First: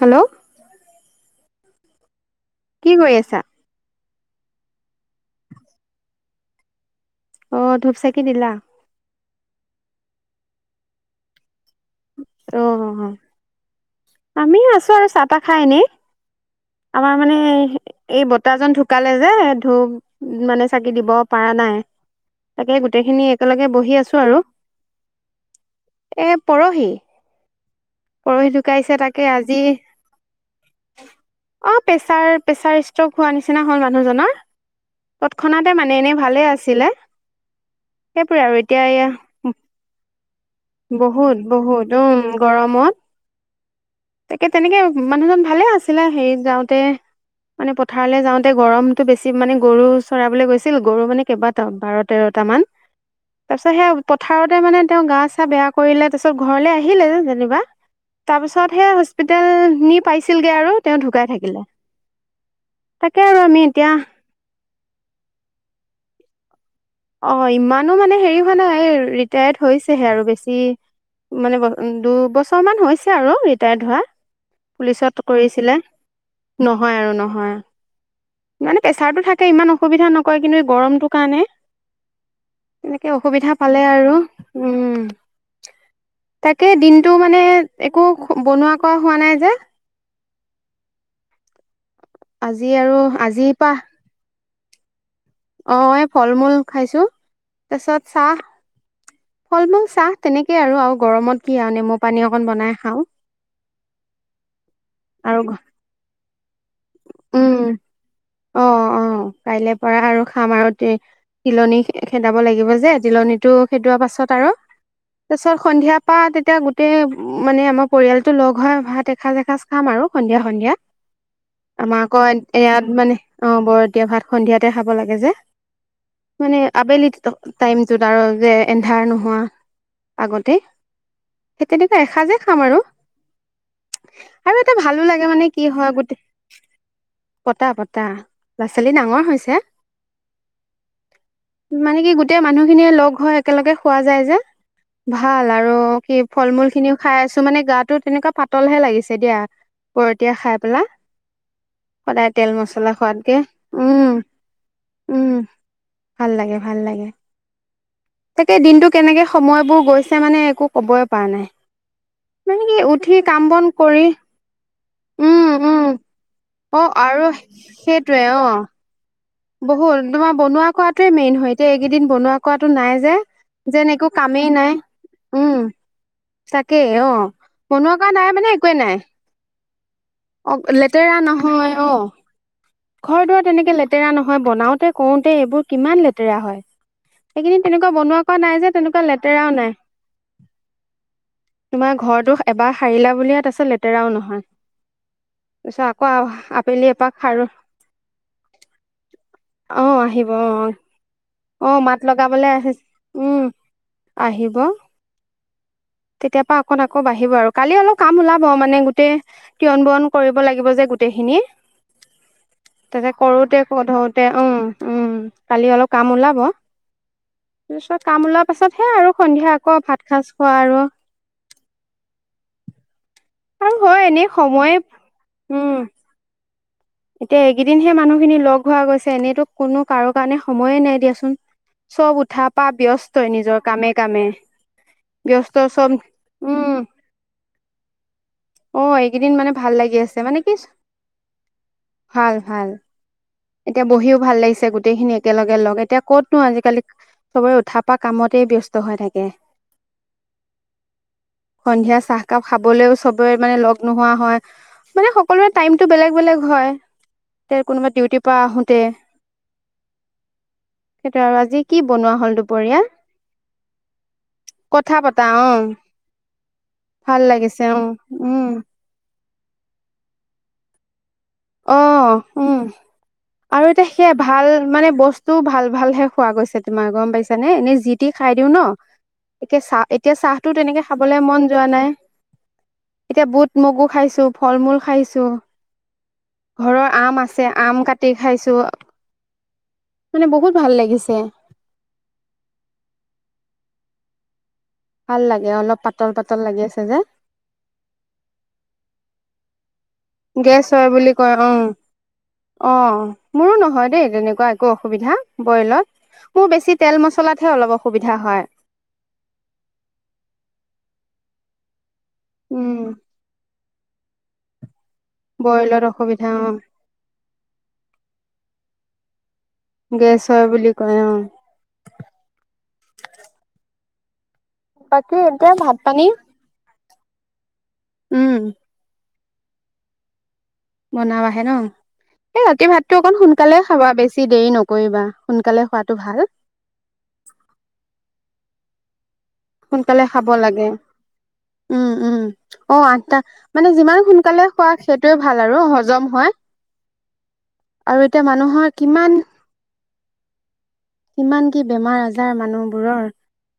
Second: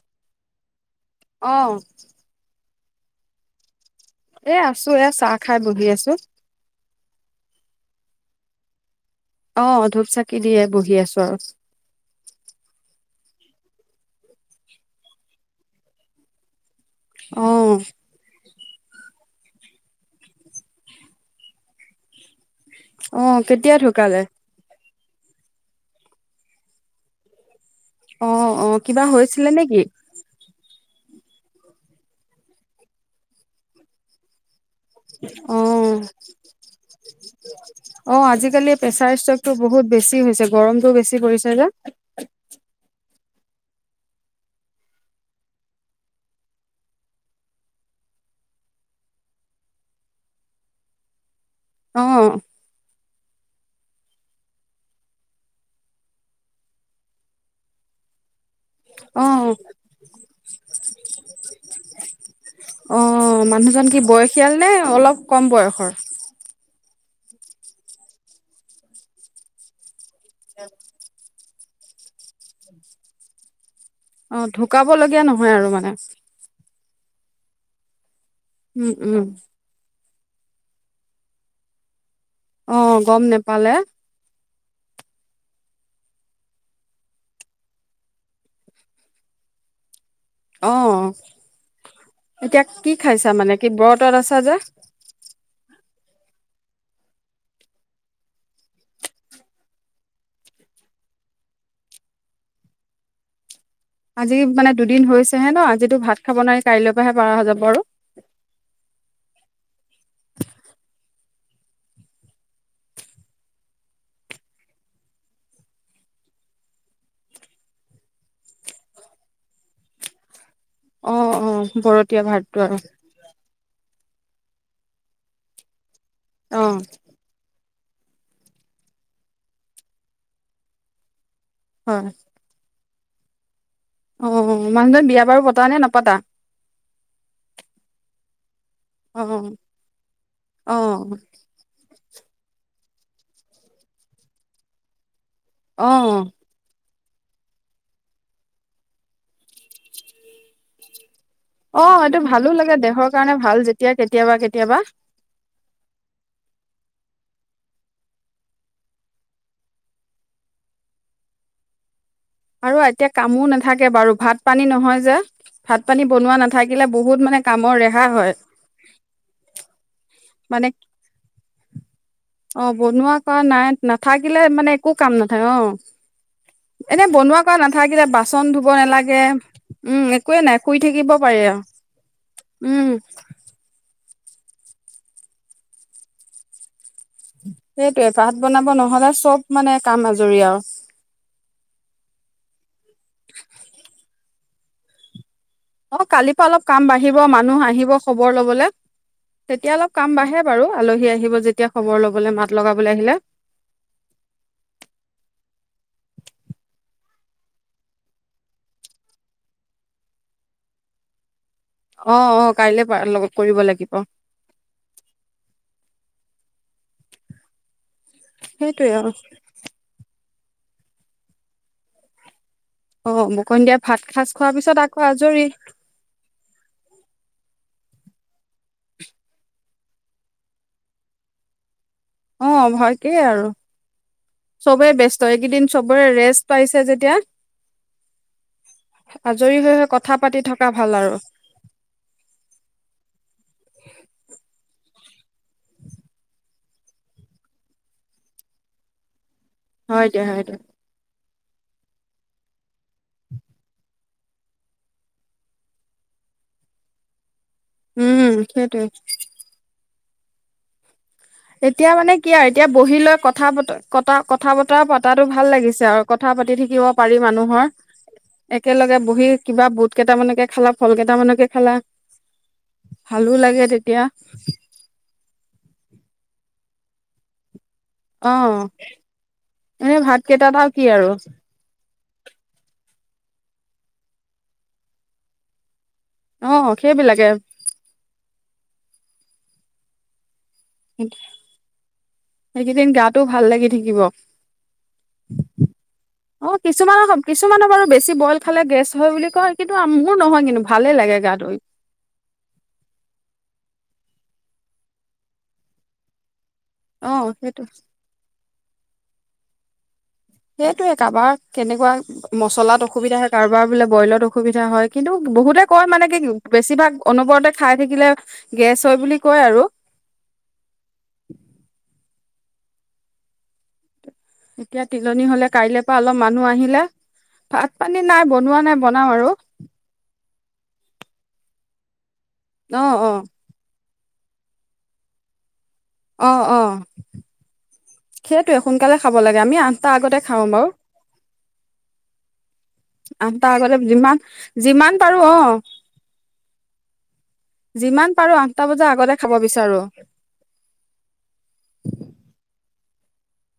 Hello অহ কি কয়ি আছা? এ, আছো এয়া চাহ খাই বহি আছো। অ', ধূপ, চাকি দিলা? অ', ধূপ চাকি দিয়ে, বহি আছো আৰু। অ', আমি আছো আৰু চাহ, তাহ খাই এনে। আমাৰ মানে অ এই, এই বৰ্তাজন ঢুকালে যে ধু, মানে চাকি দিব পাৰা নাই। তাকে অ গোটেইখিনি একেলগে কেতিয়া বহি আছো ঢুকালে আৰু। এ পৰহি। পৰহি অ' অ' ঢুকাইছে কিবা তাকে হৈছিলে আজি নেকি? অ' প্ৰেচাৰ প্ৰেচাৰ ষ্ট্ৰক হোৱা নিচিনা হল মানুহজনৰ। তৎক্ষণাতে অ' মানে এনেই ভালে আছিলে অ' সেইবোৰে আৰু আজিকালি এতিয়া এয়া প্ৰেচাৰ ষ্ট্ৰকটো বহুত বেছি হৈছে। গৰমটো বেছি বহুত পৰিছে যে বহুত উম গৰমত। তাকে তেনেকে মানুহজন ভালে আছিলে হেৰিত যাওঁতে মানে পথাৰলৈ যাওঁতে গৰমতটো বেছি মানে গৰু চৰাবলৈ গৈছিল গৰু মানে কেইবা বাৰ অ তেৰটা মান তাৰ পিছত সেই পথাৰতে মানে তেওঁ গাছ তাই বেয়া কৰিলে তাৰ পছত ঘৰলে আহিলে যেনিবা তাৰ পিছত তাতহে অ হস্পিতাল নি পাইছিলগে আৰু তেওঁ ঢুকাই থাকিল। [unintelligible] অ' মানুহজন কি বয়সীয়াল নে? অলপ কম বয়সৰ অ' ইমানো মানে হেৰি হোৱা নাই এই ৰিটায়াৰ্ড হৈছেহে আৰু বেছি মানে দুবছৰ মান হৈছে আৰু ৰিটায়াৰ্ড হোৱা। অ' পুলিচত ঢুকাবলগীয়া নহয় আৰু কৰিছিলে মানে। নহয় আৰু নহয়। মানে উম প্ৰেছাৰতটো উম থাকে ইমান অসুবিধা নক কয় কিন্তু এই গৰমটো কাৰণে অ এনেকে গম অসুবিধা নেপালে পালে আৰু উম তাকে দিনটো মানে একো বনোৱা কৰা হোৱা নাই যে। অ'। এতিয়া আজি আৰু কি খাইছা আজিৰ মানে কি পৰা ব্ৰতত আছা যে? অ' ফল মূল খাইছো তাৰপিছত চাহ। ফল মূল চাহ তেনেকে আৰু গৰমত কি আৰু নেমু পানী অকণ বনাই খাওঁ। আজি মানে দুদিন আৰু হৈছেহে ন আজিতো ভাত খাব নোৱাৰি? কাইলৈৰ পৰাহে পাৰা যাব উম আৰু অ অ কাইলে পৰা আৰু খাম আৰু দে তিলনী খেদাব লাগিব যে তিলনীটো খেদোৱা পাছত আৰু তাৰ পাছত সন্ধিয়াৰ পৰা তেতিয়া গোটেই মানে আমাৰ পৰিয়ালটো লগ হয় ভাত এসাঁজ এসাঁজ খাম আৰু সন্ধিয়া সন্ধিয়া অ অ আমাৰ আকৌ বৰতীয়া ভাতটো আৰু ইয়াত মানে অ বৰ এতিয়া ভাত সন্ধিয়াতে খাব লাগে যে মানে অ আবেলিত টাইমটোত আৰু যে এন্ধাৰ নোহোৱা আগতে সেই তেনেকুৱা হয় এসাঁজে খাম আৰু অ আৰু এটা ভালো মানুহজন লাগে বিয়া মানে বাৰু কি পতা নে হয় নপতা গোটেই পতা পতা ল'ৰা ছোৱালী অ ডাঙৰ হৈছে অ মানে কি এতিয়া মানুহখিনিয়ে লগ হৈ একেলগে খোৱা যায় যে ভাল আৰু অ কি ফল মূল খিনিও খাই আছো মানে গাটো তেনেকুৱা পাতলহে লাগিছে দিয়া পৰতিয়া খাই পেলাই অ এইটো সদায় ভালো তেল লাগে মছলা দেহৰ কাৰণে খোৱাতকে ভাল যেতিয়া উম কেতিয়াবা কেতিয়াবা উম ভাল লাগে ভাল লাগে তাকে দিনটো কেনেকে সময়বোৰ গৈছে মানে একো ক'বই পৰা নাই মানে কি আৰু এতিয়া উঠি কাম কামো বন নাথাকে কৰি বাৰু ভাত পানী নহয় যো উম উম ভাত পানী বনোৱা অ নাথাকিলে আৰু বহুত মানে কামৰ ৰেহা সেইটোৱে হয় অ বহুত তোমাৰ বনোৱা মানে কটোৱে মেইন হয় এতিয়া এইকেইদিন বনোৱা অ কৰাটো নাই যে বনোৱা কৰা নাই যেন একো নাথাকিলে কামেই নাই মানে একো কাম নাথাকে অ উম তাকেই এনে অ বনোৱা কৰা বনোৱা নাথাকিলে কৰা নাই মানে বাচন ধুব একোৱে নাই নালাগে উম একোৱে অ নাই শুই থাকিব লেতেৰা পাৰি আৰু নহয় অ উম ঘৰ দুৱাৰ তেনেকে লে লেতেৰা নহয় বনাওতে কৰোতে এইবোৰ কিমান লেতেৰা হয় সেইখিনি তেনেকুৱা সেইটোৱে বনোৱা ভাত কোৱা নাই বনাব যে তেনেকুৱা নহ'লে চব লেতেৰাও মানে নাই কাম আজৰি আৰু তোমাৰ ঘৰটোো এবাৰ সাৰিলা বুলি ইয়াত আছে লেতেৰাও নহয় তাৰপিছত অ আকৌ কালিৰ পৰা অলপ কাম আবেলি বাঢ়িব এপাক খাৰো মানুহ আহিব খবৰ লবলৈ তেতিয়া অ অলপ কাম আহিব বাঢ়ে অ বাৰু আলহী আহিব যেতিয়া অ মাত খবৰ ল'বলৈ লগাবলে মাত আহি লগাবলৈ আহিলে উম আহিব তেতিয়াৰ পৰা অকণ আকৌ বাঢ়িব আৰু কালি অলপ কাম ওলাব মানে গোটেই তিয়ন বোৰন কৰিব লাগিব যে গোটেইখিনি অ অ কাইলে তাতে কৰিব কৰোতে লাগিব ধোতে উম উম কালি অলপ কাম ওলাব তাৰপিছত কাম ওলোৱা পাছতহে আৰু সন্ধিয়া আকৌ ভাত খাজ পাৰ অ বুকন দিয়া ভাত খাজ খোৱাৰ পিছত আকৌ আজৰি উম এতিয়া এইকেইদিনহে মানুহখিনি লগ হোৱা গৈছে এনেইতো কোনো কাৰো কাৰণে সময়ে নাই দিয়াচোন। চব অ উঠা পা ভয়কেই ব্যস্তই আৰু নিজৰ কামে কামে চবেই ব্যস্ত এইকেইদিন চব, চবৰে ৰেষ্ট পাইছে উম। যেতিয়া অ', এইকেইদিন মানে আজৰি ভাল হৈ হৈ লাগি কথা আছে পাতি মানে কি থকা ভাল আৰু ভাল, ভাল। এতিয়া বহিও ভাল লাগিছে গোটেইখিনি একেলগে লগ এতিয়া ক'তনো আজিকালি সবৰে উঠ পা কামতে ব্যস্ত হৈ থাকে। হয় দিয়া, হয় দিয়া। সন্ধিয়া চাহকাপ খাবলৈও চবে মানে লগ নোহোৱা হয় মানে সকলোৰে টাইমটো বেলেগ বেলেগ হয়। তে কোনোবা ডিউটি উম, সেইটোৱে সেইটো আৰু আজি কি এতিয়া মানে বনোৱা কি হ'ল আৰু এতিয়া দুপৰীয়া বহি লৈ কথা ক কথা বতৰা পতাটো পতা ভাল অ লাগিছে আৰু কথা পাতি থাকিব পাৰি ভাল লাগিছে মানুহৰ অ উম একেলগে বহি কিবা বুট কেইটা মানে খালা ফল কেইটা অ', উম, ভালো লাগে আৰু এতিয়া তেতিয়া সেয়া ভাল মানে বস্তুও ভাল ভালহে খোৱা গৈছে তোমাৰ গম পাইছ নে এনে যিতি খাই অ দিও ন' এতিয়া চাহ এনে এতিয়া ভাত চাহটো কেইটাত আৰু তেনেকে কি আৰু খাবলে মন যোৱা নাই। এতিয়া বুট মগু খাইছো ফল-মূল খাইছো। অ ঘৰৰ আম সেইবিলাকে আছে, আম কাটি খাইছো। মানে বহুত ভাল লাগিছে সেইকেইদিন গাটো ভাল লাগি থাকিব। ভাল লাগে অলপ পাতল পাতল অ', লাগি আছে যে কিছুমানৰ ক কিছুমানৰ বাৰু বেছি ব'ইল খালে গেছ হয় বুলি কয় কি গেছ হয় বুলি কয় উম, অ', মোৰো নহয় দে। তেনেকুৱা একো অসুবিধা ব'ইলত মোৰ বেছি অ তেল-মছলাতহে সেইটো অলপ অসুবিধা হয়। সেইটোয়ে কাবাৰ কেনেকুৱা মছলাত উম অসুবিধা হয় কাৰোবাৰ বোলে ব'ইলত অসুবিধা হয়। কিন্তু বহুতে বইলত কয় মানে কি অসুবিধা অ বেছিভাগ অনবৰতে খাই থাকিলে গেছ হয় বুলি কয় আৰু গেছ হয় বুলি কয় অ'। এতিয়া বাকী তিলনি হ'লে এতিয়া ভাত কাইলৈ পৰা পানী অলপ মানুহ আহিলে ভাত পানী নাই উম বনোৱা নাই বনাও আৰু। বনাবাহে ন'। এই ৰাতি ভাতটো অ', অকণ অ', সোনকালে খাবা বেছি বেছি দেৰি নকৰিবা সোনকালে খোৱাত অ অ সেত সোনকালে খাব লাগে আমি আঠটা সোনকালে আগতে খাব খাওঁ লাগে বাৰু উম উম অ আঠটা মানে আগতে যিমান সোনকালে খোৱা যিমান সেইটোয়ে পাৰো ভাল অ', আৰু হজম হয় আৰু যিমান এতিয়া পাৰো মানুহৰ আঠটা বজা কিমান আগতে খাব বিচাৰো কিমান কি বেমাৰ আজাৰ মানুহবোৰৰ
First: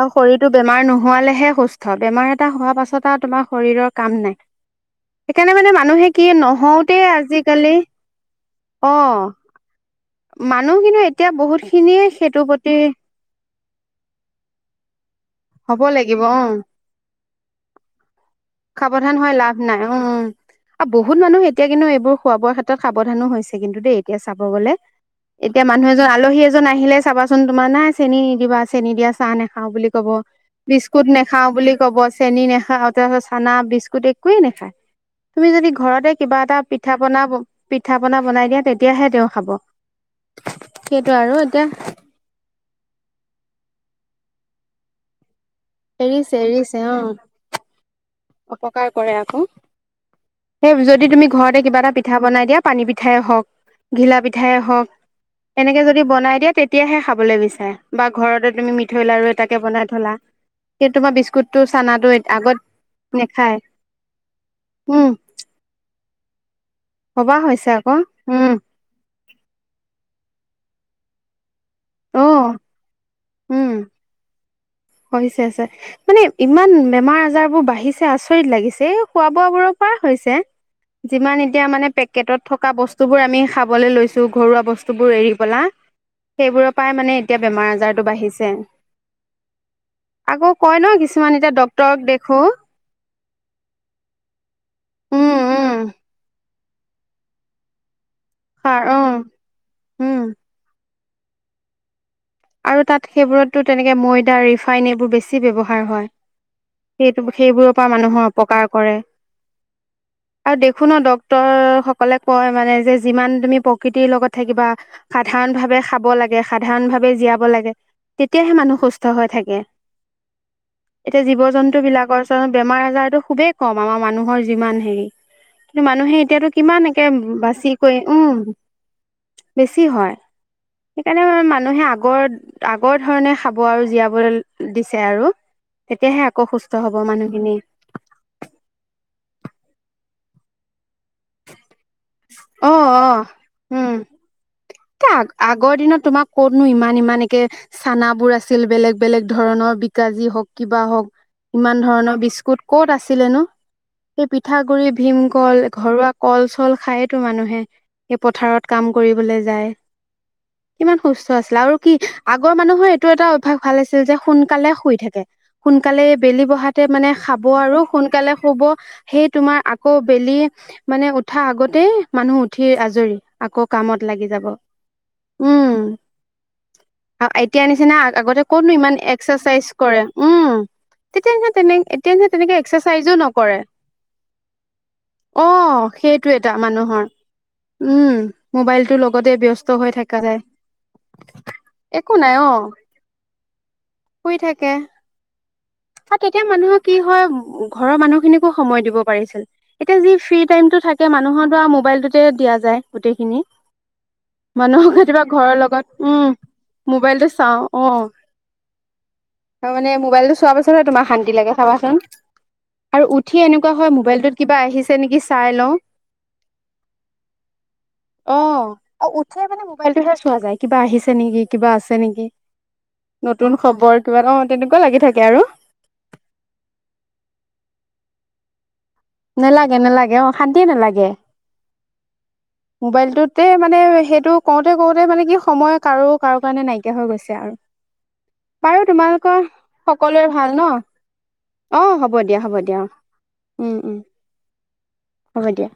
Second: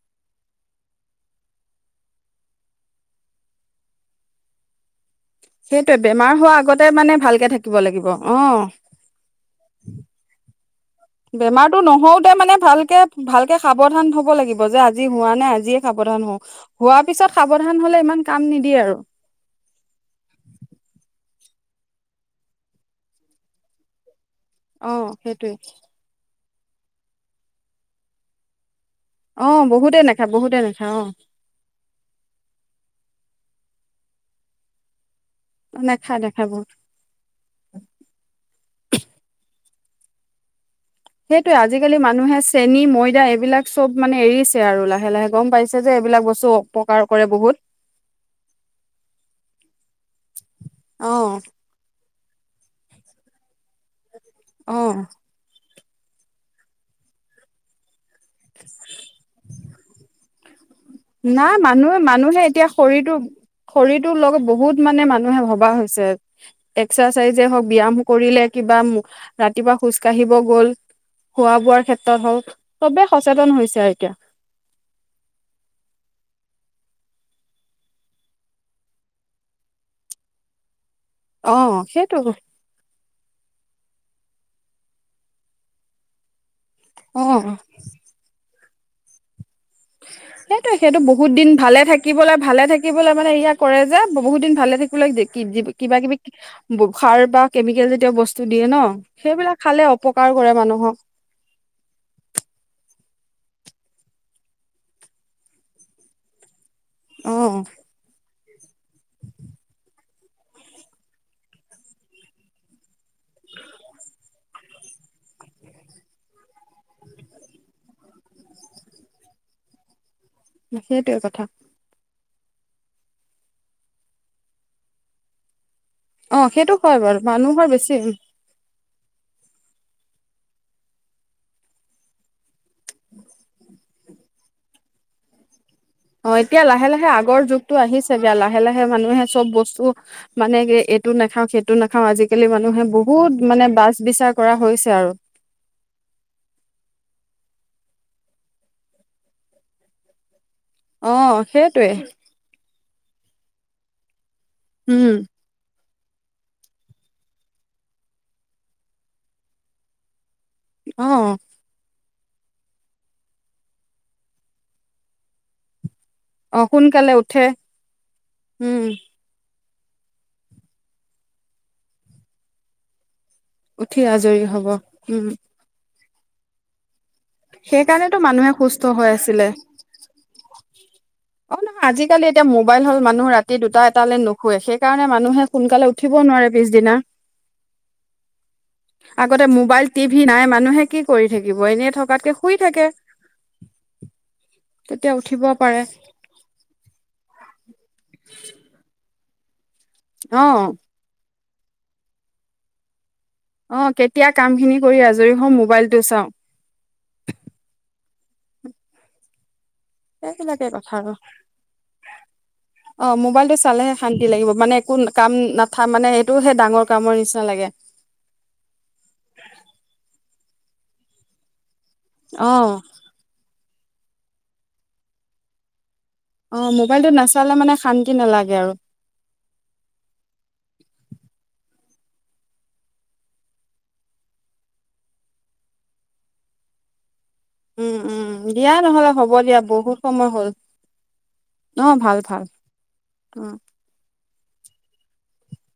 আৰু শৰীৰটো বেমাৰ নোহোৱালেহে সুস্থ বেমাৰ এটা হোৱাৰ পাছত আৰু তোমাৰ শৰীৰৰ কাম নাই সেইকাৰণে মানে সেইটোৱে মানুহে কি বেমাৰ হোৱাৰ আগতে নহওতে মানে ভালকে আজিকালি থাকিব লাগিব অ মান মানুহ কিন্তু এতিয়া বহুত খিনিয়ে তই সেইটোৰ মানে প্ৰতি ভালকে ভাল সাৱধান হ'ব লাগিব যে আজি হোৱা নাই আজিয়ে হ'ব সাৱধান লাগিব হ অ', হোৱা পিছত সাৱধান হলে ইমান কাম নিদি সাৱধান হয় লাভ নাই উম্ আও বহু মানুহ এতিয়া কিন্তু এইবোৰ খোৱা বোৱা ক্ষেতত সাৱধানো হৈছে কিন্তু দেই এতিয়া চাব গলে অ', সেইটোৱে এতিয়া মানুহ এজন আলহী জন আহিলে চাবাচোন তোমাৰ নাই চেনি নিদিবা চেনী দিয়া চাহ অ', নাখাও বুলি বহুতে ক'ব নাখায় বহুতে নাখায় বিস্কুত অ', নাখাও বুলি ক'ব চেনি নাখাও তাৰত চানা বিস্কুট একোৱে নেখায় তুমি যদি ঘৰতে নেখায় কিবা নেখায় এটা বহুত পিঠা পনা পিঠা পনা বনাই দিয়া তেতিয়াহে তেওঁ খাব সেইটো আৰু সেইটোয়ে এতিয়া আজিকালি মানুহে চেনী ময়দা এইবিলাক চব মানে এৰিছে আৰু লাহে লাহে গম পাই যে এইবিলাক এৰিছে বস্তু এৰিছে অ অপকাৰ কৰে বহুত অপকাৰ কৰে আকৌ সেই যদি তুমি ঘৰতে কিবা এটা পিঠা বনাই দিয়া পানী পিঠাই হওক ঘিলা পিঠা পিঠাই হওক এনেকে যদি বনাই দিয়ে তেতিয়াহে খাবলে বিচাৰে বা ঘৰতে তুমি মিঠৈ লাৰু এটাকে বনাই থলা সেই তোমাৰ না বিস্কুটটো মানুহে চানাটো মানুহে আগত এতিয়া শৰীৰটো নেখায় শৰীৰটোৰ লগত বহুত মানে উম, মানুহে ভবা হৈছে উ সবাহ এক্সাচাইজে হওক হৈছে ব্যায়াম আকৌ কৰিলে উম, কিবা ৰাতিপুৱা খোজ কাঢ়িব গল খোৱা বোৱা ক্ষেত্ৰত হওল অ', চবেই সচেতন উম, হৈছে এতিয়া। হৈছে হৈছে মানে ইমান বেমাৰ আজাৰবোৰ বাঢ়িছে আচৰিত লাগিছে এই খোৱা বোৱা বোৰৰ পৰা হৈছে। যিমান অ এতিয়া মানে সেইটো পেকেটত থকা বস্তু বোৰ আমি খাবলৈ লৈছো। ঘৰুৱা বস্তু বোৰ এৰি পেলায় সেইবোৰ পায় মানে অ এতিয়া বেমাৰ আজাৰতটো বাঢ়িছে। আকৌ সেইটোৱে কয় ন সেইটো বহুত কিছুমান দিন এতিয়া ভালে ডক্তৰক থাকিব দেখো লাগ ভালে থাকিব লাগ মানে এয়া কৰে যে বহুত দিন ভালে একো লাগ উম, উম, কিবা কিবি সাৰ বা কেমিকেলজাতীয় বস্তু। বস্তু দিয়ে ন সাৰ অ', সেইবিলাক খালে উম, অপকাৰ কৰে মানুহক। আৰু তাত সেইবোৰতো তেনেকে ময়দা ৰিফাইন এইবোৰ বেছি ব্যৱহাৰ হয়। সেই অ সেইবোৰৰ পৰা মানুহৰ অপকাৰ কৰে আৰু দেখোঁ ন ডক্তৰ সকলে কয় মানে যে যিমান তুমি প্ৰকৃতিৰ লগত থাকিবা সাধাৰণ ভাবে খাব লাগে সাধাৰণ জীয়াব লাগে তেতিয়াহে মানুহ সুস্থ হৈ থাকে সেইটোৱে এতিয়া জীৱ কথা জন্তু বিলাকৰ পৰ বেমাৰ আজাৰতো খুবেই কম আমাৰ মানুহৰ যিমান হেৰি কিন্তু মানুহে অ এতিয়াতো সেইটো কিমান হয় একে বাৰু মানুহৰ বাছি বেছি কৰি উহ বেছি হয় সেইকাৰণে মানুহে আ আগৰ আগৰ ধৰণে খাব আৰু জীয়াবলৈ দিছে আৰু তেতিয়াহে অ আকৌ এতিয়া সুস্থ লাহে হব লাহে আগৰ মানুহখিনি যুগটো আহিছে বা লাহে লাহে মানুহে চব বস্তু মানে কি এইটো নাখাওঁ সেই টো নাখাও আজিকালি অ মানুহে বহুত মানে বাচ বিচাৰ কৰা এ হৈছে আৰু আ আগৰ দিনত তোমাক কতনো ইমান ইমান একে চানা বোৰ আছিল বেলেগ বেলেগ ধৰণৰ বিকাজী হ কিবা হওক অ ইমান সেইটোৱে ধৰণৰ বিস্কুট ক'ত আছিলেনো । এই পিঠা গুৰি উম ভীমকল ঘৰুৱা কল চল খায়তো মানুহে স পথাৰত কাম কৰিবলে যায় । কিমান অ সুস্থ আছিলে আৰু কি আগৰ মানুহৰ এইটো এটা অভ্যাস ভাল আছিল যে সোনকালে শুই থাকে সোনকালে বেলি অ বহাতে মানে সোনকালে খাব উঠে আৰু সোনকালে শুব উম সেই তোমাৰ আকৌ বেলি মানে উঠা আগতেই মানুহ উঠি আজৰি আকৌ কামত জয়ী যাব হ'ব, উম উম । এতিয়া নিচিনা সেইকাৰণেতো আগতে মানুহে কতনো সুস্থ ইমান হৈ আছিলে। এক্সাৰচাইজ কৰে। উম তেতিয়া নিচিনা অ তেনে নহয় আজিকালি নিচিনা এতিয়া তেনেকে মোবাইল হল এক্সাৰচাইজো মানুহ ৰাতি নকৰে দুটা এটালৈ নুখুৱে। সেইকাৰণে মানুহে অ সোনকালে উঠিব সেইটো নোৱাৰে এটা পিছদিনা মানুহৰ উম । মোবাইলটোৰ লগতে আগতে ব্যস্ত মোবাইল হৈ থকা টিভি যায় নাই মানুহে কি কৰি থাকিব, এনেই একো নাই থকাতকে অ শুই থাকে। শুই থাকে তেতিয়া উঠিব পাৰে । আৰু তেতিয়া মানুহে কি হয় ঘৰৰ মানুহখিনিকো সময় দিব পাৰিছিল এতিয়া যি ফ্ৰী অ টাইম টো থাকে মানুহৰ পুৰা মোবাইলটোতে দিয়া যায় গোটেইখিনি অ কেতিয়া কাম খিনি মানুহক কৰি ৰাতি বা আজৰি হওঁ ঘৰৰ মোবাইলটো লগত, চাওঁ। উম। মোবাইলটো চাও, অহ তাৰ মানে মোবাইলটো চোৱাৰ সেইবিলাকে পিছতহে কথা তোমাৰ আৰু শান্তি লাগে চাবাচোন, আৰু অ উঠি মোবাইলটো এনেকুৱা হয় চালেহে শান্তি মোবাইলটোত লাগিব কিবা মানে একো আহিছে নেকি কাম চাই লওঁ। নাথা মানে এইটোহে ডাঙৰ কামৰ নিচিনা লাগে। অহ উঠাই মানে মোবাইলটোহে চোৱা যায় কিবা আহিছে নেকি, কিবা আছে নেকি, অ নতুন খবৰ কিবা অ তেনেকুৱা লাগি থাকে আৰু। অ মোবাইলটো নাচালে মানে শান্তি নালাগে আৰু। নেলাগে নেলাগে অ শান্তিয়ে নেলাগে। মোবাইলটোতে মানে সেইটো কওঁতে কওতে মানে কি সময় কাৰো কাৰো কাৰণে নাইকিয়া হৈ গৈছে। উম উম দিয়া বাৰু নহ'লে হ'ব তোমালোকৰ দিয়া বহুত সময় সকলোৰে হ'ল। ভাল ন? অ ভাল হ'ব দিয়া ভাল, হ'ব দিয়া অ, উম উম অ'ব দিয়া।